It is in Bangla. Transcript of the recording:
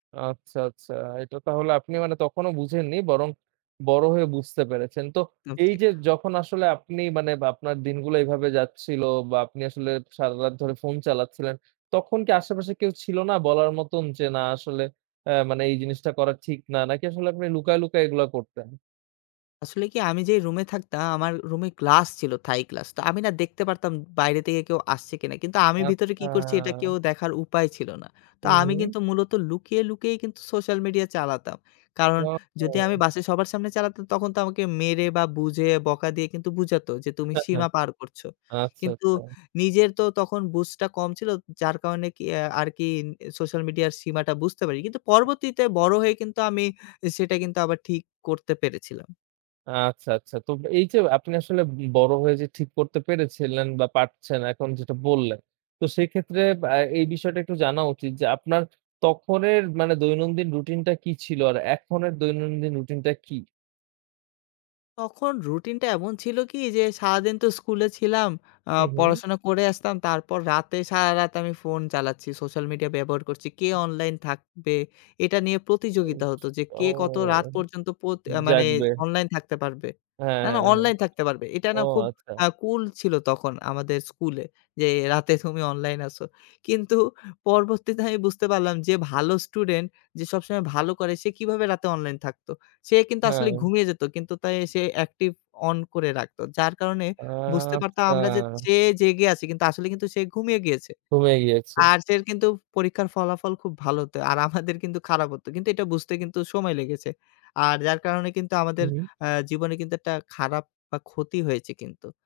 আচ্ছা, আচ্ছা। এটা তাহলে আপনি মানে তখনো বুঝেননি, বরং বড় হয়ে বুঝতে পেরেছেন। তো তাও ঠিক। এইযে যখন আসলে আপনি মানে আপনার দিনগুলা এভাবে যাচ্ছিল, বা আপনি আসলে সারারাত ধরে ফোন চালাচ্ছিলেন, তখন কি আশেপাশে কেউ ছিল না বলার মতন, যে না আসলে আ মানে এই জিনিসটা করা ঠিক না। নাকি আসলে আপনি লুকায়, লুকায়, এগুলা করতেন? আসলে কি? আমি যেই রুমে থাকতাম, আমার রুমে গ্লাস ছিল থাই গ্লাস। তো আমি না দেখতে পারতাম বাইরে থেকে কেউ আসছে কিনা। কিন্তু আমি ভিতরে কি আচ্ছা। করছি, এটা কেউ দেখার উপায় ছিল না। তো হুম, আমি হুম। কিন্তু মূলত লুকিয়ে, লুকিয়েই কিন্তু সোশ্যাল মিডিয়া চালাতাম। কারণ ওয়া যদি আমি ও। বাসে সবার সামনে চালাতাম, তখন তো আমাকে মেরে, বা বুঝে বকা দিয়ে কিন্তু বুঝাত যে, "তুমি সীমা পার করছ।" আচ্ছা, কিন্তু আচ্ছা। নিজের তো তখন বুঝটা কম ছিল, যার কারণে কি আ আরকি সোশ্যাল মিডিয়ার সীমাটা বুঝতে পারি। কিন্তু পরবর্তীতে বড় হয়ে কিন্তু আমি সেটা কিন্তু আবার ঠিক করতে পেরেছিলাম। আচ্ছা, আচ্ছা। তো এইযে আপনি আসলে বি বড় হয়ে যে ঠিক করতে পেরেছিলেন, বা পারছেন এখন যেটা বললেন। তো সেক্ষেত্রে বা এই বিষয়টা একটু জানা উচিত, যে আপনার তখনের মানে দৈনন্দিন রুটিনটা কি ছিল? আর এখন এর দৈনন্দিন রুটিনটা কি? তখন রুটিনটা এমন ছিল কি? যে সারাদিন তো স্কুলে ছিলাম, আ হু, হু। পড়াশোনা করে আসতাম, তারপর রাতে সারারাত আমি ফোন চালাচ্ছি। সোশ্যাল মিডিয়া ব্যবহার করছি। কে অনলাইন থাকবে এটা নিয়ে প্রতিযোগিতা অউচ হত, যে কে ও কত রাত পর্যন্ত পত আ মানে জাগবে। অনলাইন থাকতে পারবে হ্যাঁ, না, হ্যাঁ, না হ্যাঁ। অনলাইন থাকতে পারবে। এটা ও না খুব আচ্ছা। আ কুল ছিল, তখন আমাদের স্কুলে যে রাতে তুমি অনলাইন আসো। কিন্তু পরবর্তীতে আমি বুঝতে পারলাম, যে ভালো স্টুডেন্ট যে সবসময় ভালো করে, সে কিভাবে রাতে অনলাইন থাকতো। সে কিন্তু আসলে হ্যাঁ। ঘুমিয়ে যেত। কিন্তু তাই সে অ্যাকটিভ অন করে রাখত। যার কারণে বুঝতে পারতাম, আমরা যে আচ্ছা। চেয়ে জেগে আছি কিন্তু আসলে কিন্তু সে ঘুমিয়ে গিয়েছে। ঘুমিয়ে গিয়েছে। আর সের কিন্তু পরীক্ষার ফলাফল খুব ভালো হত। আর আমাদের কিন্তু খারাপ হত। কিন্তু এটা কিন্তু বুঝতে সময় লেগেছে। আর যার কারণে কিন্তু আমাদের হু। আ জীবনে কিন্তু একটা খারাপ বা ক্ষতি হয়েছে কিন্তু।